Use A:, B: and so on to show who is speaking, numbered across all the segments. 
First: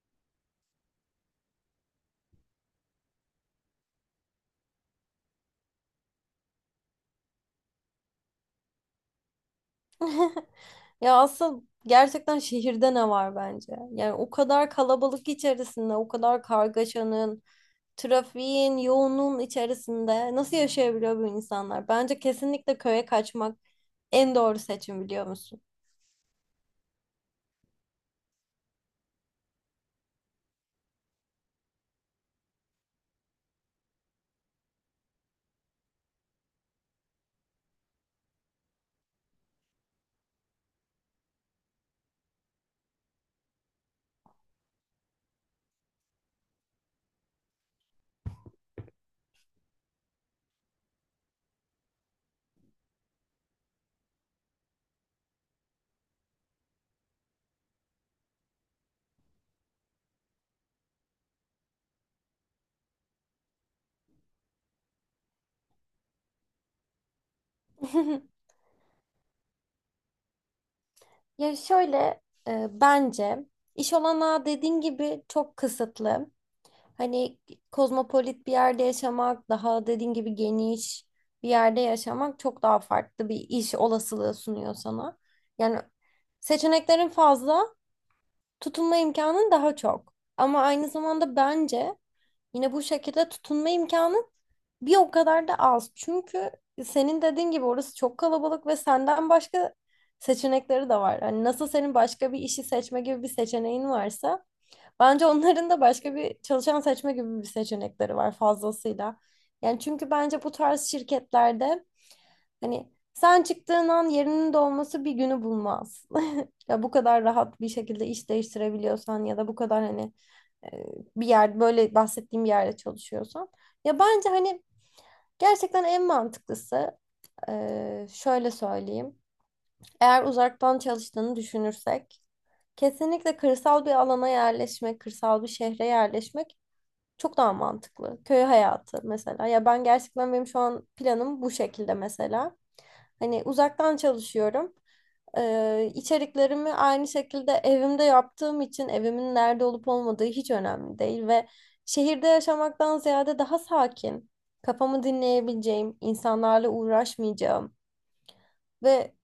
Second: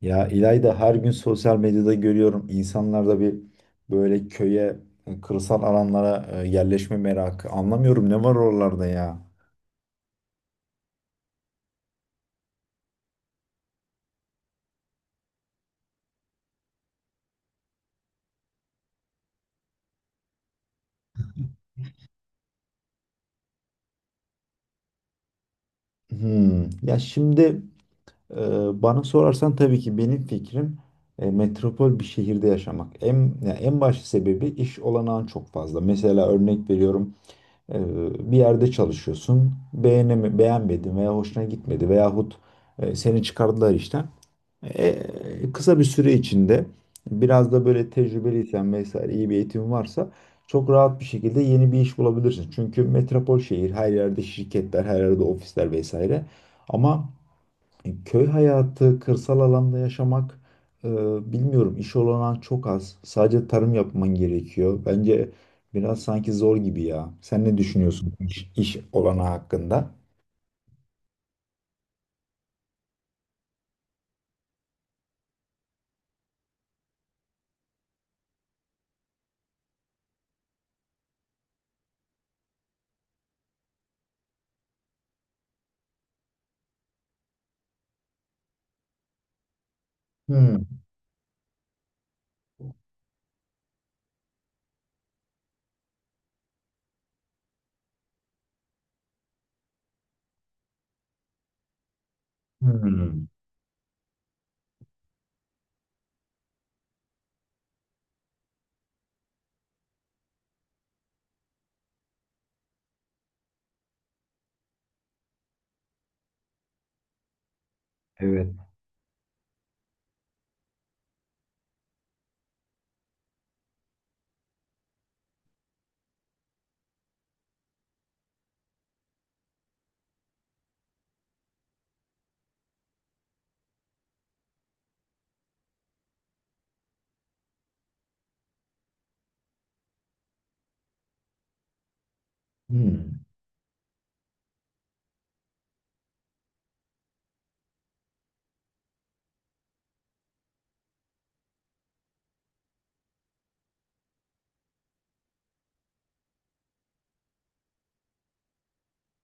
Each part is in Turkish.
A: Ya İlayda, her gün sosyal medyada görüyorum, insanlarda bir böyle köye, kırsal alanlara yerleşme merakı. Anlamıyorum, ne var oralarda ya.
B: Ya asıl gerçekten şehirde ne var bence? Yani o kadar kalabalık içerisinde, o kadar kargaşanın, trafiğin, yoğunluğun içerisinde nasıl yaşayabiliyor bu insanlar? Bence kesinlikle köye kaçmak en doğru seçim biliyor musun?
A: Hmm. Ya şimdi, e, bana sorarsan tabii ki benim fikrim metropol bir şehirde yaşamak. Ya en baş sebebi iş olanağın çok fazla. Mesela örnek veriyorum, e, bir yerde çalışıyorsun, beğenmedin veya hoşuna gitmedi veyahut seni çıkardılar işten. Kısa bir süre içinde biraz da böyle tecrübeliysen vesaire, iyi bir eğitim varsa çok rahat bir şekilde yeni bir iş bulabilirsin. Çünkü metropol şehir, her yerde şirketler, her yerde ofisler vesaire. Ama köy hayatı, kırsal alanda yaşamak, e, bilmiyorum, iş olanağı çok az. Sadece tarım yapman gerekiyor. Bence biraz sanki zor gibi ya. Sen ne düşünüyorsun iş, iş olanağı hakkında?
B: Ya şöyle, bence iş olanağı dediğin gibi çok kısıtlı. Hani kozmopolit bir yerde yaşamak, daha dediğin gibi geniş bir yerde yaşamak çok daha farklı bir iş olasılığı sunuyor sana. Yani seçeneklerin fazla, tutunma imkanın daha çok. Ama
A: Hmm.
B: aynı zamanda bence yine bu şekilde tutunma imkanın bir o kadar da az. Çünkü senin dediğin gibi orası çok kalabalık ve senden başka seçenekleri de var. Hani nasıl senin başka bir işi seçme gibi
A: Hmm.
B: bir seçeneğin varsa, bence onların da başka bir çalışan seçme gibi bir seçenekleri var fazlasıyla. Yani çünkü bence bu tarz şirketlerde hani sen çıktığın an yerinin dolması bir günü bulmaz. Ya bu kadar rahat bir şekilde iş
A: Evet.
B: değiştirebiliyorsan ya da bu kadar hani, e, bir yer böyle bahsettiğim bir yerde çalışıyorsan. Ya bence hani gerçekten en mantıklısı, şöyle söyleyeyim. Eğer uzaktan çalıştığını düşünürsek kesinlikle kırsal bir alana yerleşmek, kırsal bir şehre yerleşmek çok daha mantıklı. Köy hayatı mesela. Ya ben gerçekten benim şu an planım bu şekilde mesela.
A: Hmm.
B: Hani uzaktan çalışıyorum. İçeriklerimi aynı şekilde evimde yaptığım için evimin nerede olup olmadığı hiç önemli değil ve şehirde yaşamaktan ziyade daha sakin, kafamı dinleyebileceğim, insanlarla uğraşmayacağım ve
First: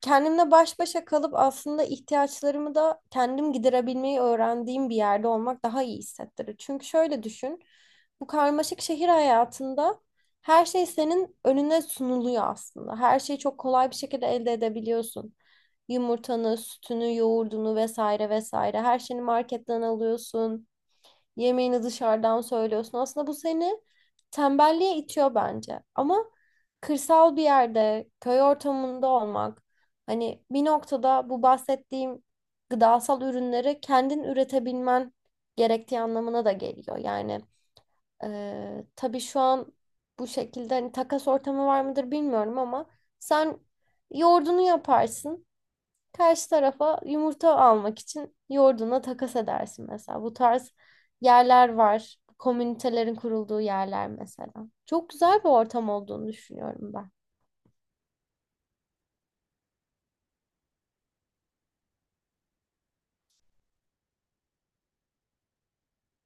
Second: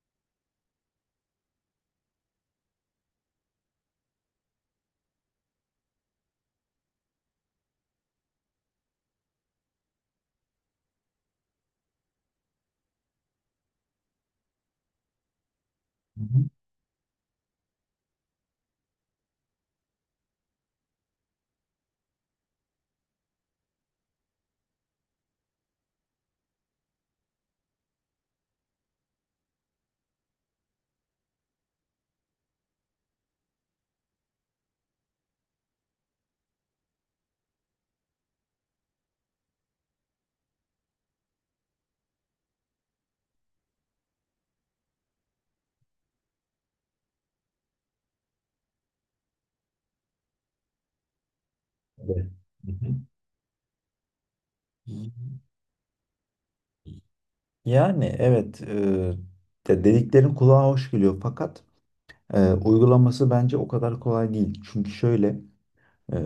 B: kendimle baş başa kalıp aslında ihtiyaçlarımı da kendim giderebilmeyi öğrendiğim bir yerde olmak daha iyi hissettirir. Çünkü şöyle düşün, bu karmaşık şehir hayatında her şey senin önüne sunuluyor aslında. Her şeyi çok kolay bir şekilde elde edebiliyorsun.
A: Hı hı.
B: Yumurtanı, sütünü, yoğurdunu vesaire vesaire her şeyini marketten alıyorsun. Yemeğini dışarıdan söylüyorsun. Aslında bu seni tembelliğe itiyor bence. Ama kırsal bir yerde, köy ortamında olmak, hani bir noktada bu bahsettiğim gıdasal ürünleri kendin üretebilmen gerektiği anlamına da geliyor. Yani tabii şu an bu şekilde hani takas ortamı var mıdır bilmiyorum ama sen yoğurdunu yaparsın. Karşı tarafa yumurta almak için yoğurduna takas edersin mesela. Bu tarz yerler var.
A: Evet. Hı
B: Komünitelerin kurulduğu yerler mesela. Çok
A: hı.
B: güzel bir ortam olduğunu düşünüyorum ben.
A: Yani evet, dediklerin kulağa hoş geliyor, fakat uygulaması bence o kadar kolay değil. Çünkü şöyle, e,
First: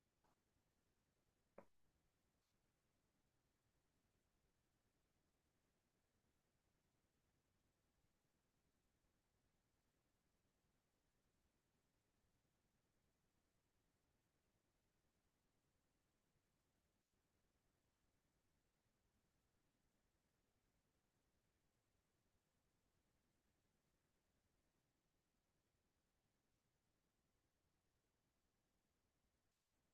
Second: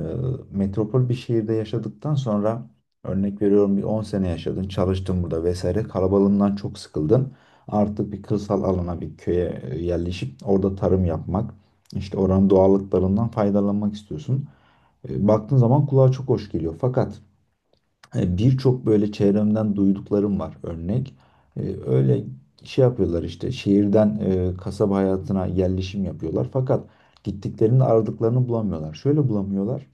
A: metropol bir şehirde yaşadıktan sonra, örnek veriyorum, bir 10 sene yaşadın, çalıştın burada vesaire, kalabalığından çok sıkıldın. Artık bir kırsal alana, bir köye yerleşip orada tarım yapmak, işte oranın doğallıklarından faydalanmak istiyorsun. Baktığın zaman kulağa çok hoş geliyor, fakat hani birçok böyle çevremden duyduklarım var, örnek. Öyle şey yapıyorlar, işte şehirden kasaba hayatına yerleşim yapıyorlar. Fakat gittiklerinde aradıklarını bulamıyorlar. Şöyle bulamıyorlar.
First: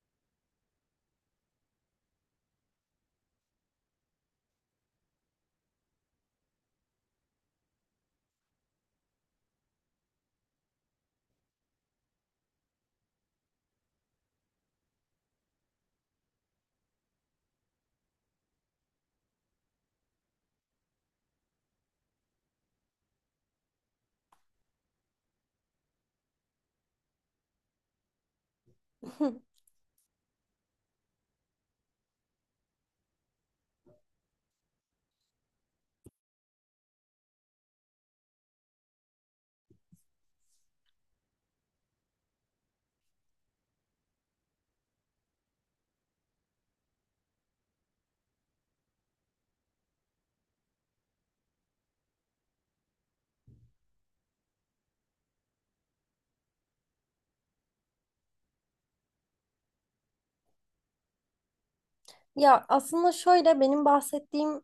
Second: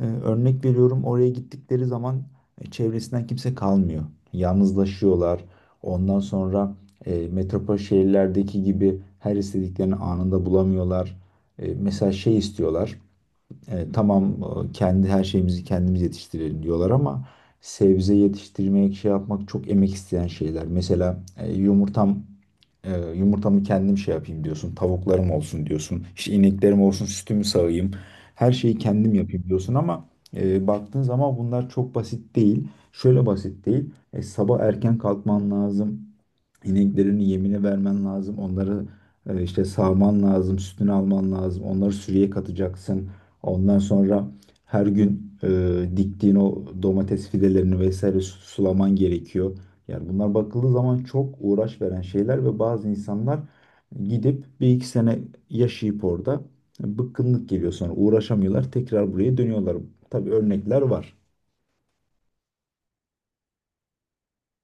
A: Örnek veriyorum, oraya gittikleri zaman çevresinden kimse kalmıyor. Yalnızlaşıyorlar. Ondan sonra metropol şehirlerdeki gibi her istediklerini anında bulamıyorlar. Mesela şey istiyorlar. Tamam, kendi her şeyimizi kendimiz yetiştirelim diyorlar ama sebze yetiştirmek, şey yapmak çok emek isteyen şeyler. Mesela e, yumurtamı kendim şey yapayım diyorsun. Tavuklarım olsun diyorsun. İşte ineklerim olsun, sütümü sağayım. Her şeyi kendim yapayım diyorsun ama baktığın zaman bunlar çok basit değil. Şöyle basit değil. Sabah erken kalkman lazım. İneklerini yemine vermen lazım. Onları işte sağman lazım, sütünü alman lazım. Onları sürüye katacaksın. Ondan sonra her gün diktiğin o domates fidelerini vesaire sulaman gerekiyor. Yani bunlar bakıldığı zaman çok uğraş veren şeyler ve bazı insanlar gidip bir iki sene yaşayıp orada bıkkınlık geliyor, sonra uğraşamıyorlar, tekrar buraya dönüyorlar. Tabii örnekler var.
B: Ya aslında şöyle benim bahsettiğim,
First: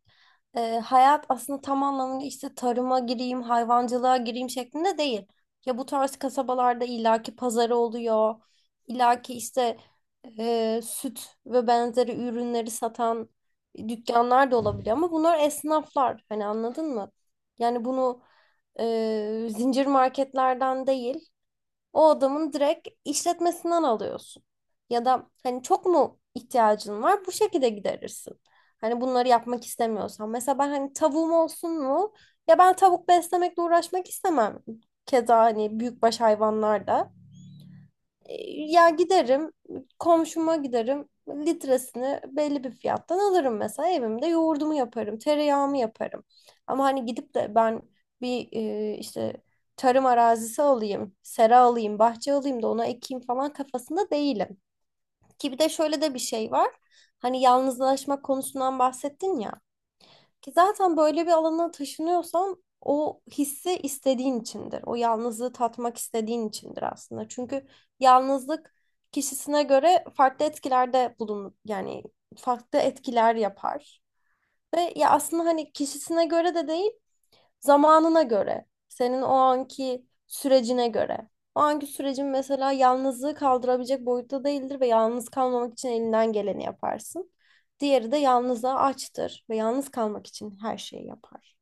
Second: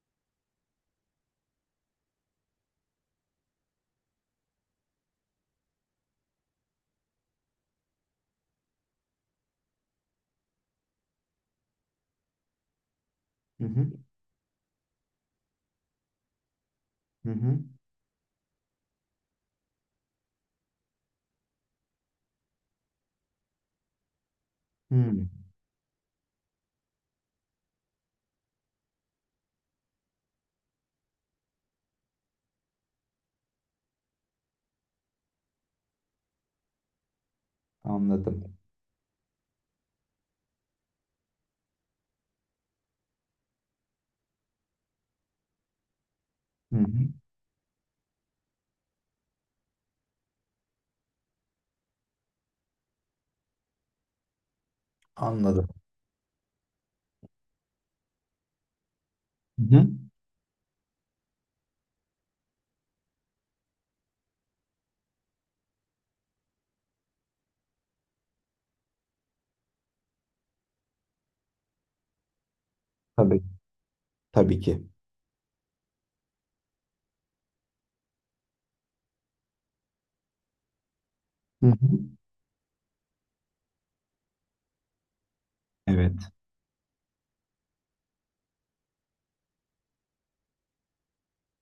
B: hayat aslında tam anlamıyla işte tarıma gireyim, hayvancılığa gireyim şeklinde değil. Ya bu tarz kasabalarda illaki pazarı oluyor, illaki işte, süt ve benzeri ürünleri satan
A: Hı hı.
B: dükkanlar da olabiliyor ama bunlar esnaflar hani anladın mı?
A: Hı hı.
B: Yani bunu zincir marketlerden değil o adamın direkt işletmesinden alıyorsun. Ya
A: Hı.
B: da hani çok mu ihtiyacın var? Bu şekilde giderirsin. Hani bunları yapmak istemiyorsan. Mesela ben hani tavuğum olsun mu? Ya ben tavuk beslemekle uğraşmak istemem. Keza hani büyükbaş hayvanlar da.
A: Anladım.
B: Ya giderim, komşuma giderim, litresini belli bir fiyattan alırım mesela evimde yoğurdumu yaparım, tereyağımı yaparım.
A: Hı
B: Ama hani
A: hı.
B: gidip de ben bir işte tarım arazisi alayım, sera alayım, bahçe alayım da ona ekeyim falan kafasında değilim. Ki bir
A: Anladım.
B: de şöyle de bir şey var. Hani yalnızlaşma konusundan bahsettin ya.
A: Hı hı.
B: Ki zaten böyle bir alana taşınıyorsan o hissi istediğin içindir. O yalnızlığı tatmak istediğin içindir aslında. Çünkü yalnızlık kişisine göre farklı etkilerde bulun yani farklı etkiler
A: Tabii,
B: yapar.
A: tabii ki.
B: Ve ya aslında hani kişisine göre de değil, zamanına göre, senin o anki sürecine göre. O
A: Hı hı.
B: anki sürecin mesela yalnızlığı kaldırabilecek boyutta değildir ve yalnız kalmamak için
A: Evet.
B: elinden geleni yaparsın. Diğeri de yalnızlığa açtır ve yalnız kalmak için her şeyi yapar.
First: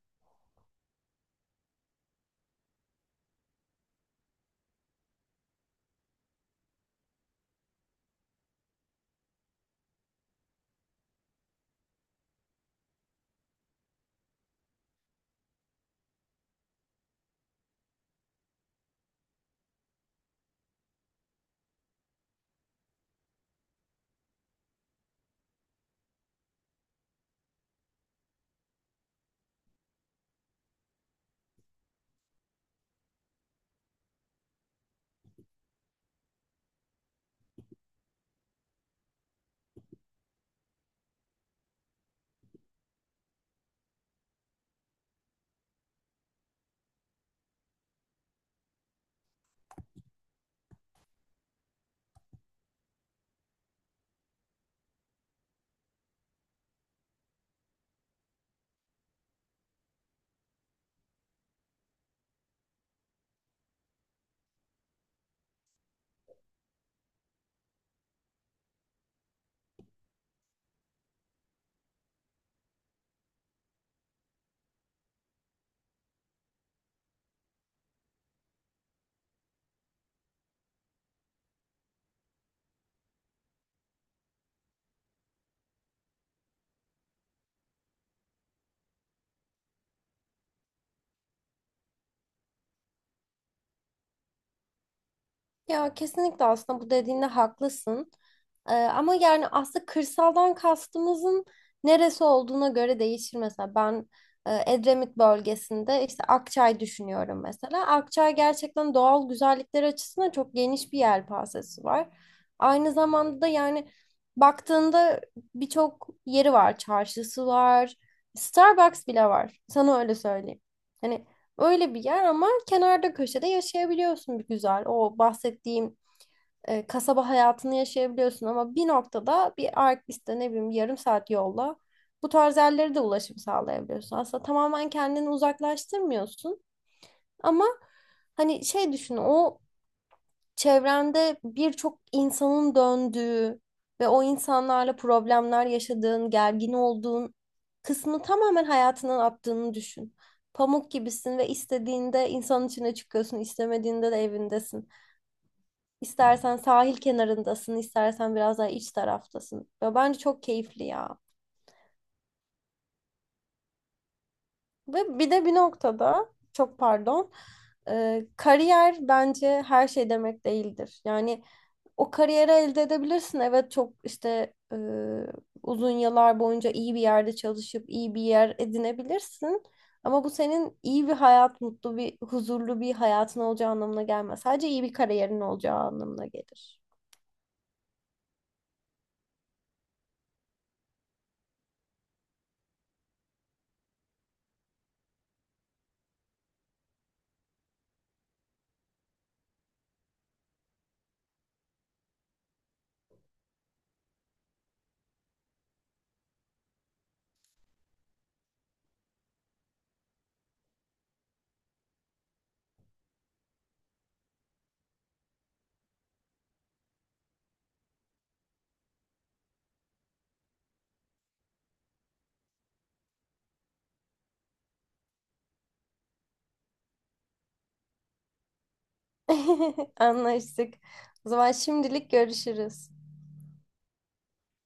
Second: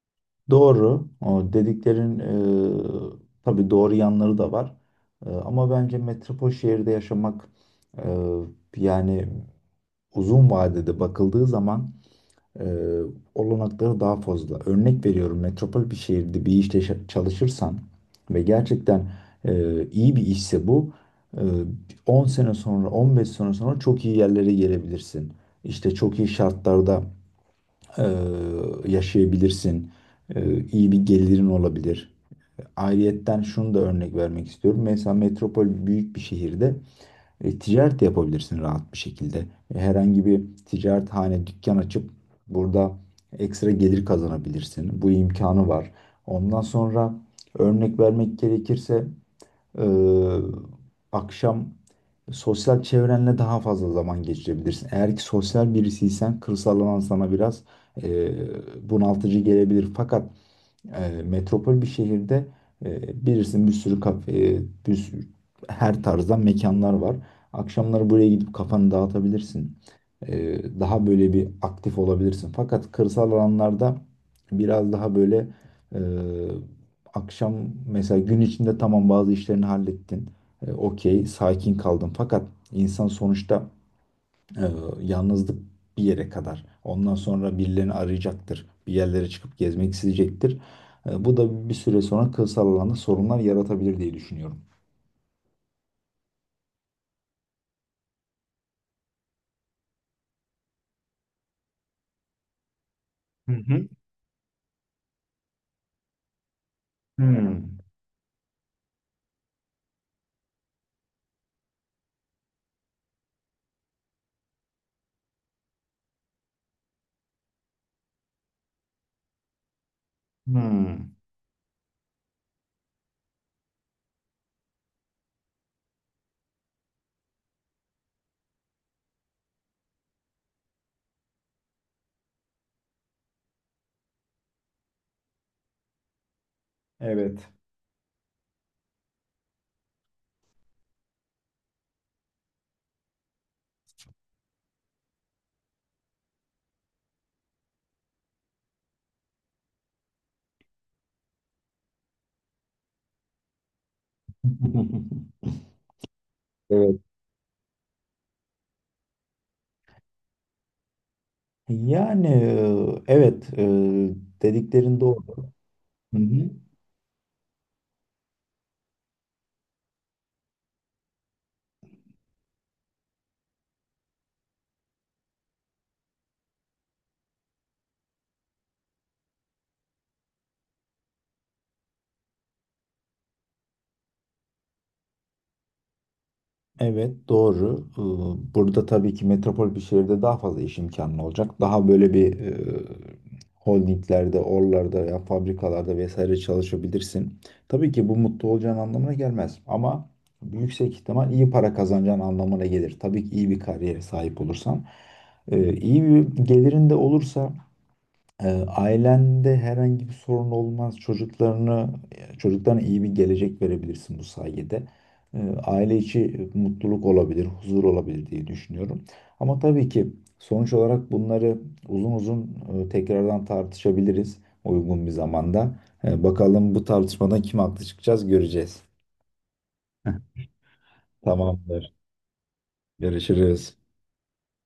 A: Doğru. O dediklerin, tabii doğru yanları da var. Ama bence metropol şehirde yaşamak, e, yani uzun vadede bakıldığı zaman e, olanakları daha fazla. Örnek veriyorum, metropol bir şehirde bir işte çalışırsan ve gerçekten iyi bir işse bu, e, 10 sene sonra, 15 sene sonra çok iyi yerlere gelebilirsin. İşte çok iyi şartlarda e, yaşayabilirsin. İyi bir gelirin olabilir. Ayrıyetten şunu da örnek vermek istiyorum. Mesela metropol büyük bir şehirde ticaret de yapabilirsin rahat bir şekilde. Herhangi bir ticarethane, dükkan açıp burada ekstra gelir kazanabilirsin. Bu imkanı var. Ondan sonra örnek vermek gerekirse ee, akşam sosyal çevrenle daha fazla zaman geçirebilirsin. Eğer ki sosyal birisiysen kırsaldan sana biraz bunaltıcı gelebilir. Fakat yani metropol bir şehirde e, bilirsin, bir sürü kafe, bir sürü, her tarzdan mekanlar var. Akşamları buraya gidip kafanı dağıtabilirsin. E, Daha böyle bir aktif olabilirsin. Fakat kırsal alanlarda biraz daha böyle, e, akşam, mesela gün içinde tamam bazı işlerini hallettin. Okey, sakin kaldın. Fakat insan sonuçta, ee, yalnızlık bir yere kadar. Ondan sonra birilerini arayacaktır. Bir yerlere çıkıp gezmek isteyecektir. Bu da bir süre sonra kırsal alanda sorunlar yaratabilir diye düşünüyorum.
B: Ya kesinlikle aslında bu dediğinde haklısın. Ama yani aslında kırsaldan kastımızın neresi olduğuna göre değişir.
A: Hı
B: Mesela
A: hı.
B: ben Edremit bölgesinde işte Akçay düşünüyorum
A: Hmm.
B: mesela. Akçay gerçekten doğal güzellikler açısından çok geniş bir yelpazesi var. Aynı zamanda da yani baktığında birçok yeri var. Çarşısı var. Starbucks bile var. Sana öyle söyleyeyim.
A: Hmm.
B: Hani öyle bir yer ama kenarda köşede yaşayabiliyorsun bir güzel. O bahsettiğim kasaba hayatını yaşayabiliyorsun ama bir noktada bir Artvis'te ne bileyim yarım saat yolla bu tarz yerlere de ulaşım sağlayabiliyorsun. Aslında tamamen kendini uzaklaştırmıyorsun
A: Evet.
B: ama hani şey düşün, o çevrende birçok insanın döndüğü ve o insanlarla problemler yaşadığın, gergin olduğun kısmı tamamen hayatından attığını düşün. Pamuk gibisin ve istediğinde insanın içine çıkıyorsun, istemediğinde de evindesin. İstersen sahil
A: Evet.
B: kenarındasın, istersen biraz daha iç taraftasın. Ve bence çok keyifli ya.
A: Yani evet, dediklerin
B: Ve bir de
A: doğru.
B: bir
A: Hı
B: noktada,
A: hı.
B: çok pardon, kariyer bence her şey demek değildir. Yani o kariyeri elde edebilirsin. Evet çok işte uzun yıllar boyunca iyi bir yerde çalışıp iyi bir yer edinebilirsin. Ama bu senin iyi bir hayat, mutlu bir, huzurlu bir hayatın olacağı anlamına gelmez. Sadece iyi bir kariyerin olacağı anlamına gelir.
A: Evet, doğru. Burada tabii ki metropol bir şehirde daha fazla iş imkanı olacak. Daha böyle bir, holdinglerde, oralarda ya fabrikalarda vesaire çalışabilirsin. Tabii ki bu mutlu olacağın anlamına gelmez ama yüksek ihtimal iyi para kazanacağın anlamına gelir. Tabii ki iyi bir kariyere sahip olursan. İyi bir gelirin de olursa ailende herhangi bir sorun olmaz. Çocuklarına iyi bir gelecek verebilirsin bu sayede. Aile içi mutluluk olabilir, huzur olabilir diye düşünüyorum. Ama tabii ki sonuç olarak bunları uzun uzun tekrardan tartışabiliriz uygun bir zamanda. Bakalım bu tartışmadan kim haklı çıkacağız, göreceğiz.
B: Anlaştık. O zaman
A: Tamamdır.
B: şimdilik görüşürüz.
A: Görüşürüz.